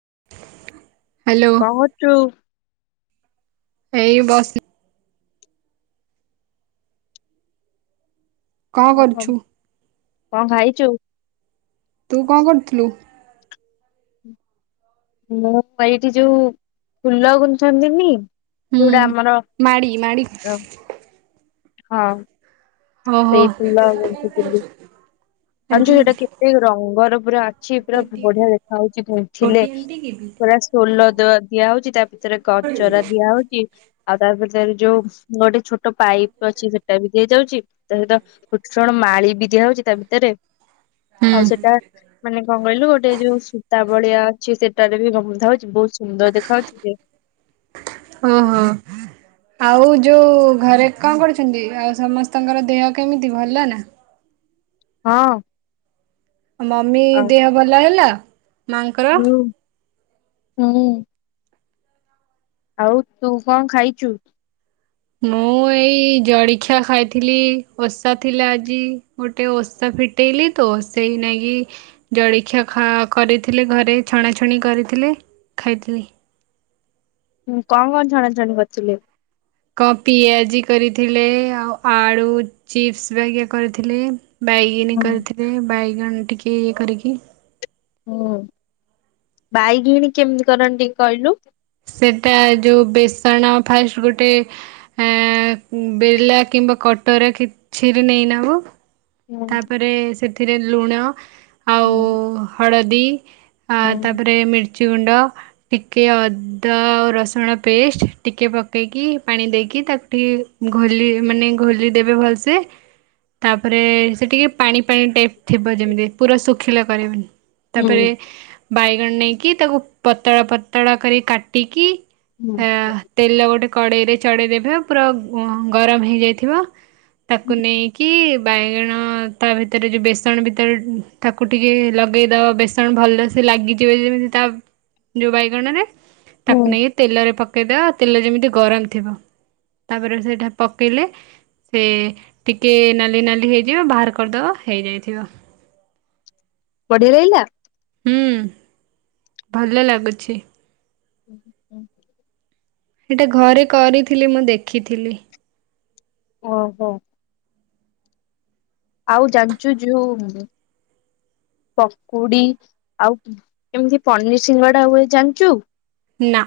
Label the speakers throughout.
Speaker 1: [inaudible]
Speaker 2: କଣଛୁ
Speaker 1: ଏଇ ବସ କା
Speaker 2: ଓହୋ
Speaker 1: କରଛୁ।
Speaker 2: କଣ ଖାଇଛୁ?
Speaker 1: ତୁ କଣ କରୁଥିଲୁ?
Speaker 2: ମୁଁ ଏଇଠି ଯୋଉ ଫୁଲ ଗୁନୁଛନ୍ତିନି
Speaker 1: ହୁଁ
Speaker 2: ଯଉଟା ଆମର
Speaker 1: ମାଡ଼ି ମାଡ଼ି
Speaker 2: ହଁ।
Speaker 1: ଓହୋ
Speaker 2: ସେଇଫଲି
Speaker 1: ଆଣ୍ଟି
Speaker 2: ଜଣିଛୁ
Speaker 1: କି
Speaker 2: ସେଇଟା
Speaker 1: ବେଟି
Speaker 2: କେତେ ରଙ୍ଗର ପୁରା ଅଛି ପୁରା
Speaker 1: ଆଣ୍ଟି କି
Speaker 2: ବଢିଆ
Speaker 1: ବେଟି
Speaker 2: ଦେଖା ହଉଛି ପଥିଲେ
Speaker 1: ଛୋଟି ଆଣ୍ଟି କି ବେଟି
Speaker 2: ପୁରା ୋଲ ଦିଆ ହଉଛି ତା ଭିତରେ ଗଚରା ଦିଆ ହଉଛି। ଆଉ ତାପରେ ତାର ଯୋଉ ଗୋଟେ ଛୋଟ ଗୋଟ ପାଇପ୍ ଅଛି ସେଟା ବି ଦିଆଯାଉଛି ତା ସହିତଣ ମାଳି ବି ଦିଆଯାଉଛି ତା ଭିତରେ ଆଉ ସେଟା
Speaker 1: ହୁଁ
Speaker 2: ମାନେ କଣ କହିଲୁ ଗୋଟେ ଯୋଉ ସୂତା ବଳିଆ ଅଛି ସେଟାରେ ବିନ୍ଧା ହଉଛି ବହୁତ ସୁନ୍ଦର ଦେଖା ହଉଛି।
Speaker 1: ହ ହୋ। ଆଉ ଯୋଉ ଘରେ କଣ କରୁଛନ୍ତି ଆଉ ସମସ୍ତଙ୍କର ଦେହ କେମିତି ଭଲ ନା
Speaker 2: ହଁ।
Speaker 1: ମମି
Speaker 2: ଆଉ
Speaker 1: ଦେହ ଭଲ ହେଲା ମାଙ୍କର
Speaker 2: ହୁଁ ହୁଁ। ଆଉ ତୁ କଣ ଖାଇଛୁ?
Speaker 1: ମୁଁ ଏଇ ଜଳଖିଆ ଖାଇଥିଲି ଓଷା ଥିଲା ଆଜି ଗୋଟେ ଓଷା ଫିଟେଇଲି ତ ସେଇ ନାଗି ଜଳଖିଆ ଖ କରିଥିଲେ ଘରେ ଛଣଛଣି କରିଥିଲେ। ଖାଇଦେଇ
Speaker 2: ଁ କଣ କଣ ଛଣା ଛଣି କରିଥିଲି।
Speaker 1: କଣ ପିଆଜି କରିଥିଲେ ଆଉ ଆଳୁ ଚିପ୍ସ ବା କରିଥିଲେ। ବାଇଗଣୀ
Speaker 2: ହୁଁ
Speaker 1: କରିଥିଲେ ବାଇଗଣ ଟିକେ ଇଏ କରିକି
Speaker 2: ହୁଁ ବାଇଗିଣୀ କେମିତି କରନ୍ତି କହିଲୁ?
Speaker 1: ସେଟା ଯୋଉ ବେସଣ ଫାଷ୍ଟ ଗୋଟେ ବଲା କି କିମ୍ବା କଟର କିଛିରେ ନେଇ ନବୁ
Speaker 2: ହୁଁ
Speaker 1: ତାପରେ ସେଥିରେ ଲୁଣ ଆଉ
Speaker 2: ହଁ।
Speaker 1: ହଳଦୀ ତାପରେ ମିର୍ଚ କଚ ଗୁଣ୍ଡ ଟିକେ ଅଦା ଆଉ ରସୁଣ ପେଷ୍ଟ ଟିକେ ପକେଇକି ପାଣି ଦେଇକି କି ତାକୁ ଟିକେ ଘଲି ମାନେ ଘୋଲି ଦେବେ ଭଲସେ ତାପରେ ସେ ଟିକେ ପାଣି ପାାଣି ଟାଇପ୍ ଥିବ ଯେମିତି ପୁରା ଶୁଖିଲା କରିବନି ତାପରେ ବାଇଗଣ ନେଇକି ତାକୁ ପତଳା ପତଳା କରି କାଟିକି
Speaker 2: ହୁଁ
Speaker 1: ସେ ତେଲ ଗୋଟେ କଡ଼େଇରେ ପ ବ ତା ଭିତରେ ଯୋଉ ବେସନ ଭିତରେ ତାକୁ ଟିକେ ଲଗେଇ ଦବା ବେସନ ଭଲ ସେ ଲାଗିଯିବ। ବଣ
Speaker 2: ହୁଁ
Speaker 1: ନେଇ କହିଦେଅ ତେଲ ଯେମିତି ଗରମ ଥିବ ତାପରେ ସେଟା ପକେଇଲେ ସେ ଟିକେ ନାଲି ନାଲି ହେଇ ଯବେ ବାହାର କରିଦବା ହେଇଯାଇଥିବ
Speaker 2: ବଢିଆ ରହିଲା
Speaker 1: ହୁଁ ଭଲ ଲାଗୁଛି।
Speaker 2: ହ ହୁଁ।
Speaker 1: ସେଇଟା ଘରେ କରିଥିଲି ମୁଁ ଦେଖିଥିଲି।
Speaker 2: ଓହୋ। ଆଉ ଜାଣିଛୁ ଯିଉ ପକୁଡି ଆଉ କେମିତି ପନିର ସିଙ୍ଗଡା ହୁଏ ଜାଣିଛୁ?
Speaker 1: ନା।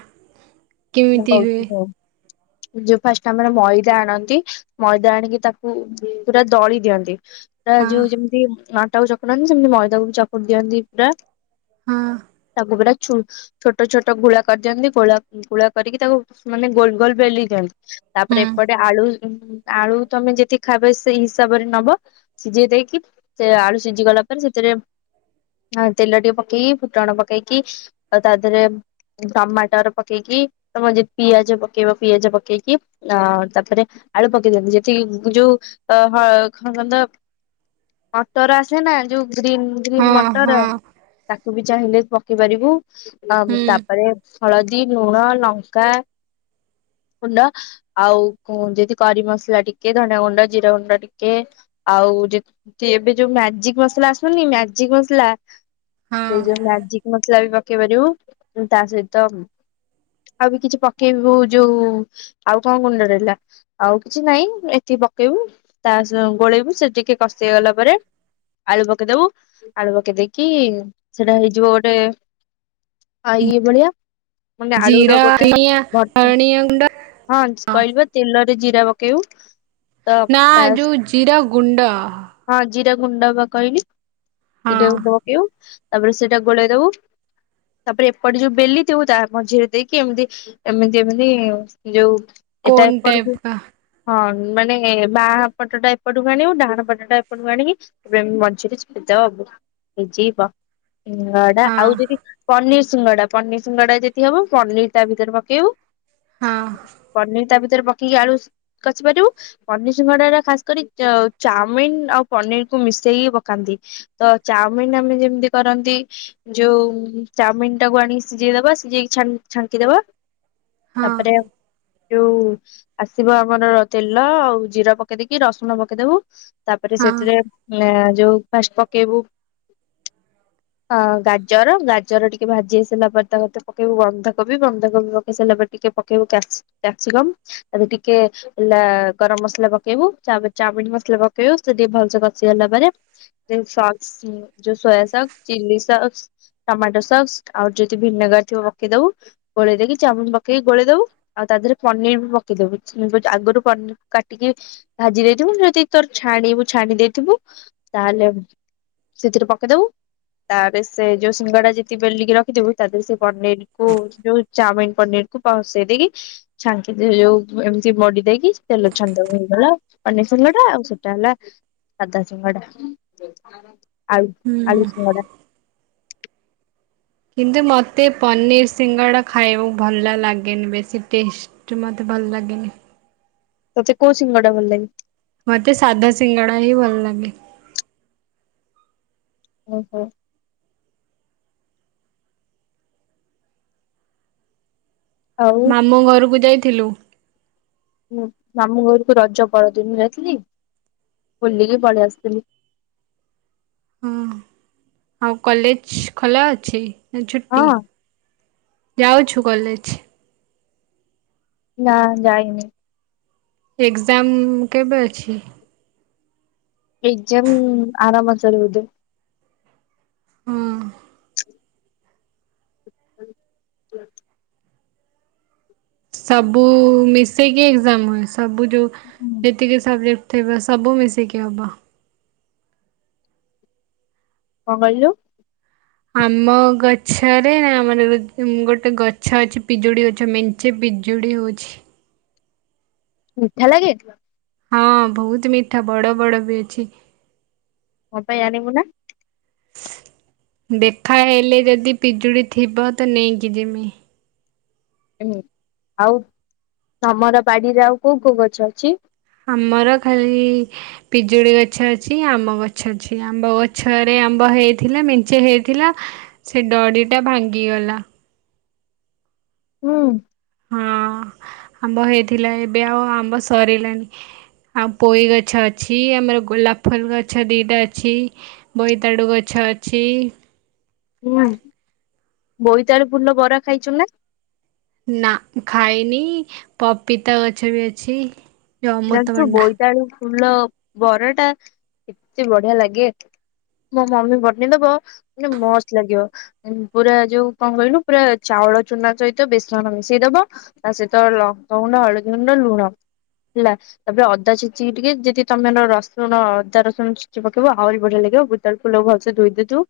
Speaker 2: ମୁଁ କହୁଛି କଉ
Speaker 1: ହ
Speaker 2: ଯୋଉ ଫାଷ୍ଟ ଆମର ମଇଦା ଆଣନ୍ତି ମଇଦା ଆଣିକି ତାକୁ ପୁରା ଦଳି ଦିଅନ୍ତି। ତା
Speaker 1: ହଁ
Speaker 2: ଯୋଉ ଯେମିତି ଅଟା କ ଚକୁନ୍ତି ସେମିତି ମଇଦାକୁ ବି ଚକଟ ଦିଅନ୍ତି ପୁରା
Speaker 1: ହଁ
Speaker 2: ତାକୁ ପୁରା ଛୋଟ ଛୋଟ ଗୋଳା କରିଦିଅନ୍ତି ଗୋଳା ଗୋଳା କରିକି ତାକୁ ମାନେ ଗୋଲ ଗୋଲ ବେଲି ଦିଅନ୍ତି ତାପରେ
Speaker 1: ହୁଁ
Speaker 2: ଏପଟେ ଆଳୁ ଆଳୁ ତମେ ଯେତିି ଖାଇବେ ସେଇ ହିସାବରେ ନବ ସିଝେଇ ଦେଇକି ସେ ଆଳୁ ସିଝିଗଲା ତାପରେ ସେଥିରେ ତେଲ ଟିକେ ପକେଇକି ଫୁଟଣ ପକେଇକି ଆ ତା ଦେହରେ ଟମାଟର ପକେଇକି ତମ ପିଆଜ ପକେଇବ ପିଆଜ ପକେଇକି ଆ ତାପରେ ଆଳୁ ପକେଇ ଦିଅନ୍ତି ଯେତିକି ଯୋଉ ଅ ହଁ କଣ କତା ଅଟର ଆସେ ନା ଯୋଉ ଗ୍ରୀନ୍ ଗ୍ରୀନ୍
Speaker 1: ହଁ ହଁ
Speaker 2: ମଟର ତାକୁ ବି ଚାହିଁଲେ ପକେଇ ପାରିବୁ। ଆ
Speaker 1: ହୁଁ
Speaker 2: ତାପରେ ହଳଦୀ ଲୁଣ ଲଙ୍କା ଗୁଣ୍ଡ ଆଉ ଯଦି କରି ମସଲା ଟିକେ ଧନିଆ ଗୁଣ୍ଡ ଜିରା ଗୁଣ୍ଡ ଟିକେ ଆଉ ଏବେ ଯୋଉ ମ୍ୟାଜିକ ମସଲା ଆସୁନନି ମ୍ୟାଜିକ ମସଲା ସେଇ
Speaker 1: ହଁ
Speaker 2: ଯୋଉ ମଜିକ ମସଲା ବି ପକେଇ ପାରିବ ତା ସହିତ ଆଉ ବି କିଛି ପକେଇବୁ ଯୋଉ ଆଉ କଣ ଗୁଣ୍ଡ ରହିଲା ଆଉ କିଛି ନାଇଁ ଏତିକି ପକେଇବୁ ତା ଗୋଳେଇବୁ ସେ ଟିକେ କଷ ହେ ଗଲା ପରେ ଆଳୁ ପକେଇଦବୁ ଆଳୁ ପକେଇ ଦେଇକି ସେଟା ହେଇଯିବ ଗୋଟେ ଆ ଇଏ ଭଳିଆ ମାନେ ଆଳୁର
Speaker 1: ଜିରା
Speaker 2: ର ଗୋଟେ
Speaker 1: ଧନିଆ
Speaker 2: ଭର୍ତ୍
Speaker 1: ଧନିଆ ଗୁଣ୍ଡ
Speaker 2: ହଁ କହିଲ ତେଲରେ ଜିରା ପକେଇବୁ ତ
Speaker 1: ନା
Speaker 2: ତା
Speaker 1: ଯେଉ ଜିରା ଗୁଣ୍ଡ
Speaker 2: ହଁ ଜିରା ଗୁଣ୍ଡ ବା କହିଲି
Speaker 1: ହଁ
Speaker 2: ଜିରା ଗୁଣ୍ଡ ପକେଇବ ତାପରେ ସେଇଟା ଗୋଳେଇ ଦବୁ ତାପରେ ଏପଟେ ଯୋଉ ବେଲି ଦିବୁ ତା ମଝିରେ ଦେଇକି ଏମିତି ଏମିତି ଏମତି ଯୋଉ ଏଟା
Speaker 1: କୋନ୍ ଟାଇପ
Speaker 2: ଏପଟକୁ
Speaker 1: କା
Speaker 2: ହଁ ମାନେ ବାହା ପଟା ଏପଟକୁ ଆଣିବୁ ଡାହାଣ ପଟା ଏପଟକୁ ଆଣିକି ମଝିରେ ଦ ହବୁ ଯୀ ବା ଉଙ୍ଗଡା
Speaker 1: ହଁ
Speaker 2: ଆଉ ଯଦି ପନିର ଶିଙ୍ଗଡା ପନିର ଶିଙ୍ଗଡା ଯଦି ହବ ପନିର ତା ଭିତରେ ପକେଇବୁ
Speaker 1: ହଁ
Speaker 2: ପନିର ତା ଭିତରେ ରେ ପକେଇକି ଆଳୁ କରିି ପାରିବୁ ପନିର ସିଙ୍ଗଡା ଖାସ କରି ଚାଉମିନ ଆଉ ପନିର ମିସେଇକି ପକାନ୍ତି ତ ଚଉମିନ୍ ଆମେ ଯେମିତି କରନ୍ତି ଯୋଉ ଚଉମିନ୍ କୁ ାକୁ ଆଣିକି ସିଝେଇଦବା ସିଝେଇକି ଛାଙ୍କିଦବା
Speaker 1: ହଁ
Speaker 2: ତାପରେ ଯୋଉ ଆସିବ ଆମର ତେଲ ଆଉ ଜିରା ପକେଇଦକି ରସୁଣ ପକେଇଦବୁ। ତାପରେ
Speaker 1: ହଁ
Speaker 2: ସେଥିରେ ଯୋଉ ଫାଷ୍ଟ ପକେଇବୁ ହଁ ଗାଜର ଗାଜର ଟିକେ ଭାଜି ହେଇସାରିଲା ପରେ ତାକୁ ପକେଇବୁ ବନ୍ଦ କୋବି ବନ୍ଧାକୋବି ପକେଇ ସାରିଲା ପରେ ଟିକେ ପକେଇବୁ୍ୟାପସମ ତା ଟିକେଲା ଗର ମସଲା ପକେଇବୁ ଚାଉମିନ ମସଲା ପକେଇବୁ ସେ ଟିକେ ଭଲସ କଷିଗଲା ପରେ ଯୋଉ ସୋୟା ସକ୍ ଚି ସକ୍ ଟମାଟୋ ସସ୍ ଆଉ ଯଦି ଭିନେଗର ଥିବ ପକେଇଦବୁ। ଗୋଳେଇ ଦେଇକି ଚାଉାମିନ ପକେଇକି ଗୋଳେଇ ଦବୁ ଆଉ ତା ଦେହରେ ପନିର ବି ପକେଇ ଦବୁ ଆଗରୁ ପନିର କାଟିକି ଭାଜି ଦେଇଥିବୁ ଯଦି ତୋର ଛାଣିବୁ ଛାଣି ଦେଇଥିବୁ ତାହେଲେ ସେଥିରେ ପକେଇଦବୁ। ତାପରେ ସେ ଯୋ ସିଙ୍ଗଡା ଯେତିକି ବେଲିକି ରଖିଥିବୁ ତା ଦେହରେ ସେ ପନିର କୁ ଯୋଉ ଚାଉମିନ ପନିର କୁ ପହସେଇ ଦେଇକି ଛାଙ୍କି ଯୋଉ ଏମିତି ମଡି ଦେଇକି ତେଲ ଛାନିଦେବୁ। ପାନି ସିଙ୍ଗଡ଼ା ଆଉ ସେଟା ହେଲା ସାଧା ସିଙ୍ଗଡ଼ା। ଆଉ
Speaker 1: ହୁଁ
Speaker 2: ଆଳୁ ସିଙ୍ଗଡ଼ା।
Speaker 1: କିନ୍ତୁ ମତେ ପନିର ସିଙ୍ଗଡ଼ା ଖାଇବାକୁ ଭଲ ଲାଗେନି ବେଶୀ ଟେଷ୍ଟ ମତେ ଭଲ ଲାଗେନି।
Speaker 2: ତତେ କଉ ସିଙ୍ଗଡ଼ା ଭଲ ଲାଗେ?
Speaker 1: ମତେ ସାଧା ସିଙ୍ଗଡା ହିଁ ଭଲ ଲାଗେ।
Speaker 2: ଓ ହୋ। ଆଉ
Speaker 1: ମାମଁ ଘରକୁ ଯାଇଥିଲୁ?
Speaker 2: ମୁଁ ମାମୁଁ ଘରକୁ ରଜ ପରଦିନ ଯାଇଥିଲି। ବୁଲିକି ପଳେଇ ଆସଥିଲି।
Speaker 1: ହଁ। ଆଉ କଲେଜ ଖୋଲା ଅଛି ନା
Speaker 2: ହଁ
Speaker 1: ଛୁଟି। ଯାଉଛୁ? କଲେଜ୍।
Speaker 2: ନା ଯାଇନି।
Speaker 1: ଏଗ୍ଜାମ୍ କେବେ ଅଛି?
Speaker 2: ଏଗ୍ ଜାମ୍ ଆର ମାସରେ ବୋଧେ।
Speaker 1: ହଁ।
Speaker 2: [inaudible]
Speaker 1: ସବୁ ମିଶିକି ହ ଏକ୍ଜାମ ହୁଏ। ସବୁ ଯୋଉ ଯେତିକି ସବଜେକ୍ଟ ତେବେ ସବୁ ମିଶିକି ହବ।
Speaker 2: ଙ୍କ କହିଲେ?
Speaker 1: ଆମ ଗଛରେ ନା ଆମ ଗୋଟେ ଗଛ ଅଛି ପିଜୁଳି ଗଛ ମେଞ୍ଚେି ପି ଜୁଡ଼ି ହଉଛି।
Speaker 2: ମିଠା ଲାଗେ?
Speaker 1: ହଁ ବହୁତ ମିଠା। ବଡ଼ ବଡ଼ ବି ଅଛି।
Speaker 2: ମୋ ପାଇଁ ଆଣିବୁ ନା?
Speaker 1: ଦେଖା ହେଲେ ଯଦି ପିଜୁଳି ଥିବ ତ ନେଇକି ଜିମି।
Speaker 2: ହଁ ଆଉ ତମର ବାଡିରେ ଆଉ କୋଉ କୋଉ ଗଛ ଅଛି?
Speaker 1: ଆମର ଖାଲି ପିଜୁଳି ଗଛ ଅଛି ଆମ୍ବ ଗଛ ଅଛି ଆମ୍ବ ଗଛରେ ଆମ୍ବ ହେଇଥିଲା ମେଞ୍ଚେ ହେଇଥିଲା ସେ ଡଡି ଟା ଭାଙ୍ଗିଗଲା।
Speaker 2: ହୁଁ।
Speaker 1: ହଁ ଆମ୍ବ ହେଇଥିଲା ଏବେ ଆଉ ଆମ୍ବ ସରିଲାନି। ଆଉ ପୋଇ ଗଛ ଅଛି ଆମର ଗୋଲାପ ଫୁଲ ଗଛ ଦିଟା ଅଛି ବୋଇତାଡୁ ଗଛ ଅଛି।
Speaker 2: ହୁଁ ବୋଇତାଳୁ ଫୁଲ ବରା ଖାଇଛୁ ନା?
Speaker 1: ନା ଖାଇନି। ପପିତା ଗଛ ବି ଅଛି। ଯୋଉ
Speaker 2: ଜାଣିଛୁ
Speaker 1: ଅମୃତଭଣ୍ଡା
Speaker 2: ବୋଇତାଳୁ ଫୁଲ ବରା ଟା ଏତେ ବଢିଆ ଲାଗେ। ମୋ ମମି ବନେଇଦବ ମାନେ ମସ୍ତ ଲାଗିବ ପୁରା ଯୋଉ କଣ କହିଲୁ ପୁରା ହଳ ଚୁନା ସହିତ ବେସନ ମିଶେଇ ଦବ ତା ସହିତ ଲଙ୍କା ଗୁଣ୍ଡ, ହଳଦୀ ଗୁଣ୍ଡ, ଲୁଣ। ହେଲା ତପରେ ଅଦା ଛେଚିକି ଟିକେ ଯଦି ତମେ ରସୁଣ ଅଦା ରସୁଣ ଛେଚି ପକେଇବ ଆହୁରି ବଢିଆ ଲାଗିବ। ତୋ ବୋଇତାଳୁ ଫୁଲକୁ ଭଲସେ ଧୋଇ ଦେଇଥିବୁ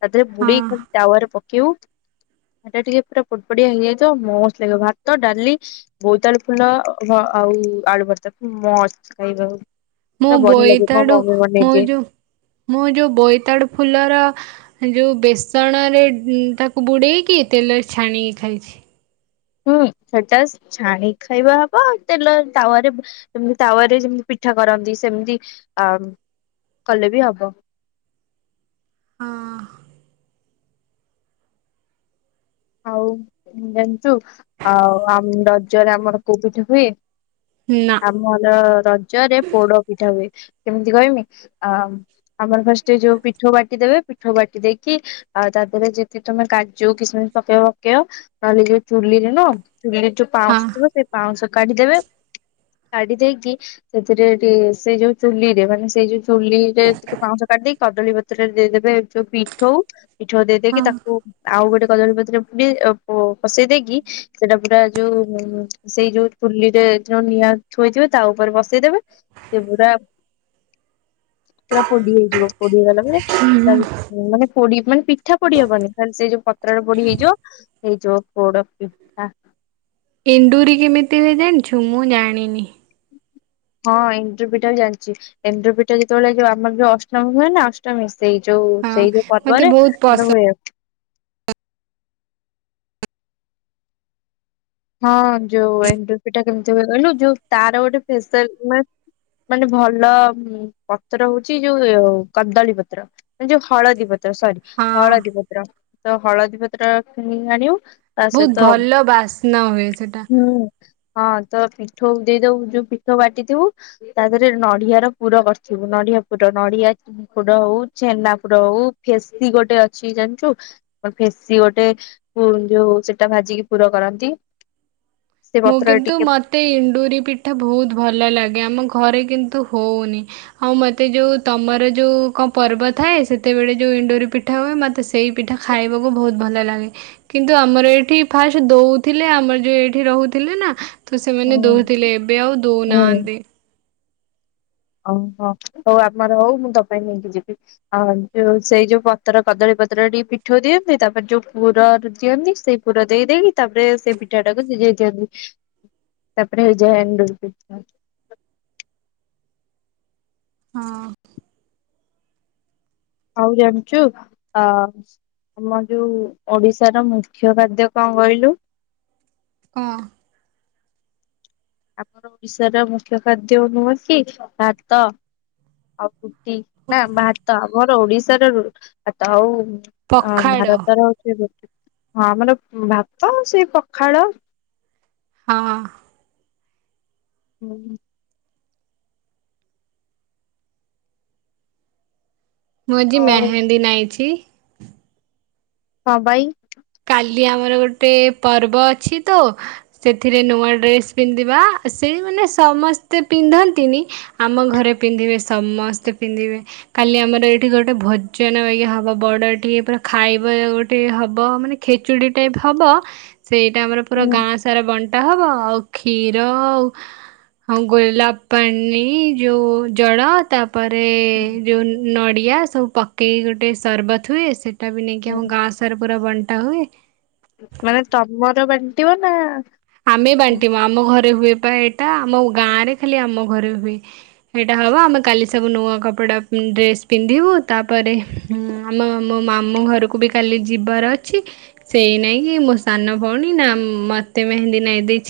Speaker 2: ତାଧେରେ
Speaker 1: ହଁ
Speaker 2: ବୁଡେଇ ଖାଲି ତାୱା ରେ ପକେଇବୁ। ସେଟା ଟିକେ ପୁରା ପୋଡପୋଡିଆ ହେଇଯାଇଥିବ ମସ୍ତ୍ ଲାଗିବ। ଭାତ ଡାଲି ବୋଇତାଳୁ ଫୁଲ ଅ ଭ ଆଉ ଆଳୁ ଭର୍ତାକୁ ମସ୍ତ ଖାଇବା ଆଉ।
Speaker 1: ମୁଁ ବୋଇତାଡୁ ମୋ ଯୋଉ ମୋ ଯୋଉ ବୋଇତାଡୁ ଫୁଲର ଯୋଉ ବେସଣରେ ତାକୁ ବୁଡ଼େଇକି ତେଲରେ ଛାଣିକି ଖାଇଛି।
Speaker 2: ହୁଁ ସେଟାସ୍ ଛାଣିକ୍ ଖାଇବା ହବ ତେଲ ତାୱାରେ ବ ତାୱରେ ଯେମିତି ପି ପିଠା କରନ୍ତି ସେମତି ଅ କଲେ ବି ହବ।
Speaker 1: ହଁ ଅ।
Speaker 2: ଆଉ ଜାଣିଚୁ ଆଉ ଆମ ରଜରେ ଆମର କୋଉ ପିଠା ହୁଏ।
Speaker 1: ନା
Speaker 2: ଆମର ରଜରେ ପୋଡ ପିଠା ହୁଏ। କେମିତି କହିମି? ଆ ଆମର ଫାଷ୍ଟେ ଯୋଉ ପିଠୋଉ ବାଟି ଦେବେ ପିଠୋଉ ବାଟି ଦେଇକି ଆଉ ତା ଦେହରେ ଯେତି ତମେ କାଜୁ କିସମି ପକେଇବ ପକେଇବ ନହେଲେ ଯୋଉ ଚୁଲି ରେ ନୁହଁ ଚୁଲିରେ ଯୋଉ
Speaker 1: ହଁ
Speaker 2: ପାଉଁଶ ଥିବ ସେଇ ପାଉଁଶ କାଢିଦେବେ। କାଢି ଦେଇକି ସେଥିରେ ଟିକେ ସେଇ ଯୋଉ ଚୁଲିରେ ମାନେ ସେଇ ଯୋଉ ଚୁଲିରେ ଟିକେ ପାଉଁଶ କାଢିଦେଇ କଦଳୀପତ୍ରରେ ଦେଇଦେବେ ଯୋଉ ପିଠଉ। ପିଠଉ ଦେଇ ଦେଇକି
Speaker 1: ହଁ
Speaker 2: ତାକୁ ଆଉ ଗୋଟେ କଦଳୀ ପତ୍ରରେ ପୁରେଇ ଅ ପ ପସେଇ ଦେଇକି ସେଟା ପୁରା ଯୋଉ ସେଇ ଯୋଉ ଚୁଲିରେ ଯୋଉ ନିଆଁ ଥୋଇଥିବେ ତା ଉପରେ ବସେଇଦେବେ ସେ ପୁରା ହ
Speaker 1: [inaudible]
Speaker 2: ପୁରା ପୋଡି ହେଇଯିବ। ପୋଡି ହେଇଗଲା ପରେ ତା ଭି ମାନେ ପୋଡି ମାନେ ପିଠା ପୋଡି ହବନି ଖାଲି ସେ ଯୋଉ ପତ୍ରର ପୋଡି ହେଇ ଯିବ। ହେଇ ଯୋ ପୋଡ ପିଠା।
Speaker 1: ଏଣ୍ଡୁରି କେମିତି ହୁଏ ଜାଣିଛୁ? ମୁଁ ଜାଣିନି?
Speaker 2: ହଁ ଏଣ୍ଡ୍ରୁ ପିଠା ବି ଜାଣିଚି। ଏଣ୍ଡ୍ରୁପିଠା ଯେତବେଳେ ଯୋଉ ଆମର ଯୋଉ ଅଷ୍ଟମୀ ହୁଏ ନା ଅଷ୍ଟମୀ ସେଇ ଯୋଉ
Speaker 1: ହଁ
Speaker 2: ସେଇ ଯୋଉ
Speaker 1: ମତେ
Speaker 2: ପର୍ବରେ
Speaker 1: ବହୁତ
Speaker 2: [unintelligible]
Speaker 1: ପସନ୍ଦ
Speaker 2: ହୁଏ। ହଁ ଯୋଉ ଏଣ୍ଡୁରି ପିଠା କେମତି ହୁଏ କହିଲୁ ଯୋଉ ତାର ଗୋଟେ ପେସାଲ୍। ମାନେ ଭଲ ପତ୍ର ହଉଚି ଯୋଉ କଦଳୀ ପତ୍ର ମାନେ ଯୋଉ ହଳଦୀ ପତ୍ର। ତ ସରି
Speaker 1: ହଁ
Speaker 2: ହଳଦୀ ପତ୍ର ତ ହଳଦୀ ପତ୍ର କିଣି ଆଣିବୁ ତା
Speaker 1: ବହୁତ
Speaker 2: ସହିତ
Speaker 1: ଭଲ ବାସ୍
Speaker 2: ହୁଁ ହଁ। ତ ପିଠଉ ଦେଇଦବୁ ଯୋଉ ପିଠଉ ବାଟିଥିବୁ। ତା ଦେହରେ ନଡିଆ ର ପୁର କରିଥିବୁ ନଡିଆ ପୁର। ନଡିଆ ଚିନି ପୁଡ ହଉ ଛେନା ପୁଡ ହଉ ଫେସି ଗୋଟେ ଅଛି ଜାଣିଚୁ। ଫେସି ସି ଗୋଟେ ପୁ ଯୋଉ ସେଟା ଭାଜିକି ପୁର କରନ୍ତି। ସେ
Speaker 1: ମୁଁ
Speaker 2: ପତ୍ରରେ
Speaker 1: କିନ୍ତୁ
Speaker 2: ଟିକେ
Speaker 1: ମତେ ଇଣ୍ଡୁରି ପିଠା ବହୁତ ଭଲ ଲାଗେ। ଆମ ଘ ଘରେ କିନ୍ତୁ ହଉନି ଆଉ ମତେ ଯୋଉ ତମର ଯୋଉ କଁ ପର୍ବ ଥାଏ ସେତେବେଳେ ଯୋଉ ଏଣ୍ଡୁରି ପିଠା ହୁଏ। ମତେ ସେଇ ପିଠା ଖାଇବାକୁ ବହୁତ ଭଲ ଲାଗେ। କିନ୍ତୁ ଆମର ଏଠି ଫାଷ୍ଟ ଦଉ ଥିଲେ ଆମର ଯୋଉ ଏଇଠି ରହୁଥିଲେ ନା ତ ସେମାନେ
Speaker 2: ହୁଁ
Speaker 1: ଦଉଥିଲେ। ଏବେ ଆଉ
Speaker 2: ହୁଁ
Speaker 1: ଦଉନାହାନ୍ତି।
Speaker 2: ଓହୋ। ହଉ ଆମର ହଉ ମୁଁ ତ ପାଇଁ ନେଇକି ଯିବି। ଆ ଯୋଉ ସେଇ ଯୋଉ ପତ୍ର କଦଳୀ ପତ୍ରରେ ଟିକେ ପିଠଉ ଦିଅନ୍ତି। ତାପରେ ଯୋଉ ପୁରରୁ ଦିଅନ୍ତି ସେ ପୁର ଦେଇ ଦେଇକି ତାପରେ ସେ ପିଠାଟାକୁ ଦେ ଦେଇଦିଅନ୍ତି। ତାପରେ ହେଇଯାଏ ଏଣ୍ଡୁରି ପିଠା।
Speaker 1: [inaudible] ହଁ ଅ।
Speaker 2: ଆଉ ଜାଣିଚୁ ଅ ଆମର ଯୋଉ ଓଡିଶାର ମୁଖ୍ୟ ଖାଦ୍ୟ କଣ କହିଲୁ?
Speaker 1: କଁ?
Speaker 2: ଆମର ଓଡିଶାର ମୁଖ୍ୟ ଖାଦ୍ୟ ନୁହଁ କି ଭାତ ଆଉ ରୁ ଟି ନା ଭାତ ଆମର ଓଡିଶାର ରୁଟ୍ ଭାତ ହଉ ଅ
Speaker 1: ପଖାଳ
Speaker 2: ଭାରତର ହଉଚି ରୁଟ୍ ହଁ ଆମର ଭାତ ସେ ପଖାଳ।
Speaker 1: ହଁ।
Speaker 2: ହୁଁ।
Speaker 1: ମୁଁ ଆଜି
Speaker 2: ଆଉ
Speaker 1: ମେହେନ୍ଦୀ ନାଇଛି।
Speaker 2: ହଁ ବା ଏଇ
Speaker 1: କାଲି ଆମର ଗୋଟେ ପର୍ବ ଅଛି ତ ସେଥିରେ ନୂଆ ଡ୍ରେସ ପିନ୍ଧିବା ଆ ସେଇମାନେ ସମସ୍ତେ ପିନ୍ଧନ୍ତିନି ଆମ ଘରେ ପିନ୍ଧିବେ ସମସ୍ତେ ପିନ୍ଧିବେ। କାଲି ଆମର ଏଇଠି ଗୋଟେ ଭୋଜନ ଇ ହବ ବଡ ଏଠି ପୁରା ଖାଇବା ଗୋଟେ ହବ ମାନେ ଖେଚୁଡି ଟାଇପ ହବ ସେଇଟା ଆମର ପୁରା
Speaker 2: ହୁଁ।
Speaker 1: ଗାଁ ସାରା ବଣ୍ଟ ବଣ୍ଟା ହବ ଆଉ କ୍ଷୀର ହଁ ଗୋଲାପ ପାଣି ଯୋଉ ଜଳ ତାପରେ ଯେଉଁ ନଡ଼ିଆ ସବୁ ପକେଇକି ଗୋଟେ ସରବତ ହୁଏ ସେ ସେଟା ବି ନେଇକି ଆମ
Speaker 2: ହୁଁ।
Speaker 1: ଗାଁ ସାର ପୁରା ବଣ୍ଟା ହୁଏ।
Speaker 2: ମାନେ ତମର ବାଣ୍ଟିବ ନା
Speaker 1: ଆମେ ବାଣ୍ଟିବା ଆମ ଘରେ ହୁଏ। ଏଇଟା ଆମ ଗାଁରେ ଖାଲି ଆମ ଘରେ ହୁଏ ଏଇଟା ହବ ଆମେ କାଲି ସବୁ ନୂଆ କପଡା ପି ଡ୍ରେସ୍ ପିନ୍ଧିବୁ ତାପରେ ଆମ ମୋ ମାମୁ ଘରକୁ ବି କାଲି ଯିବାର ଅଛି। ସେଇ ନାଇଁ କିି ମୋ ସାନ ଭଉଣୀ ନା ମତେ ମେହେନ୍ଦୀ ନାଇ ଦେଇଛି।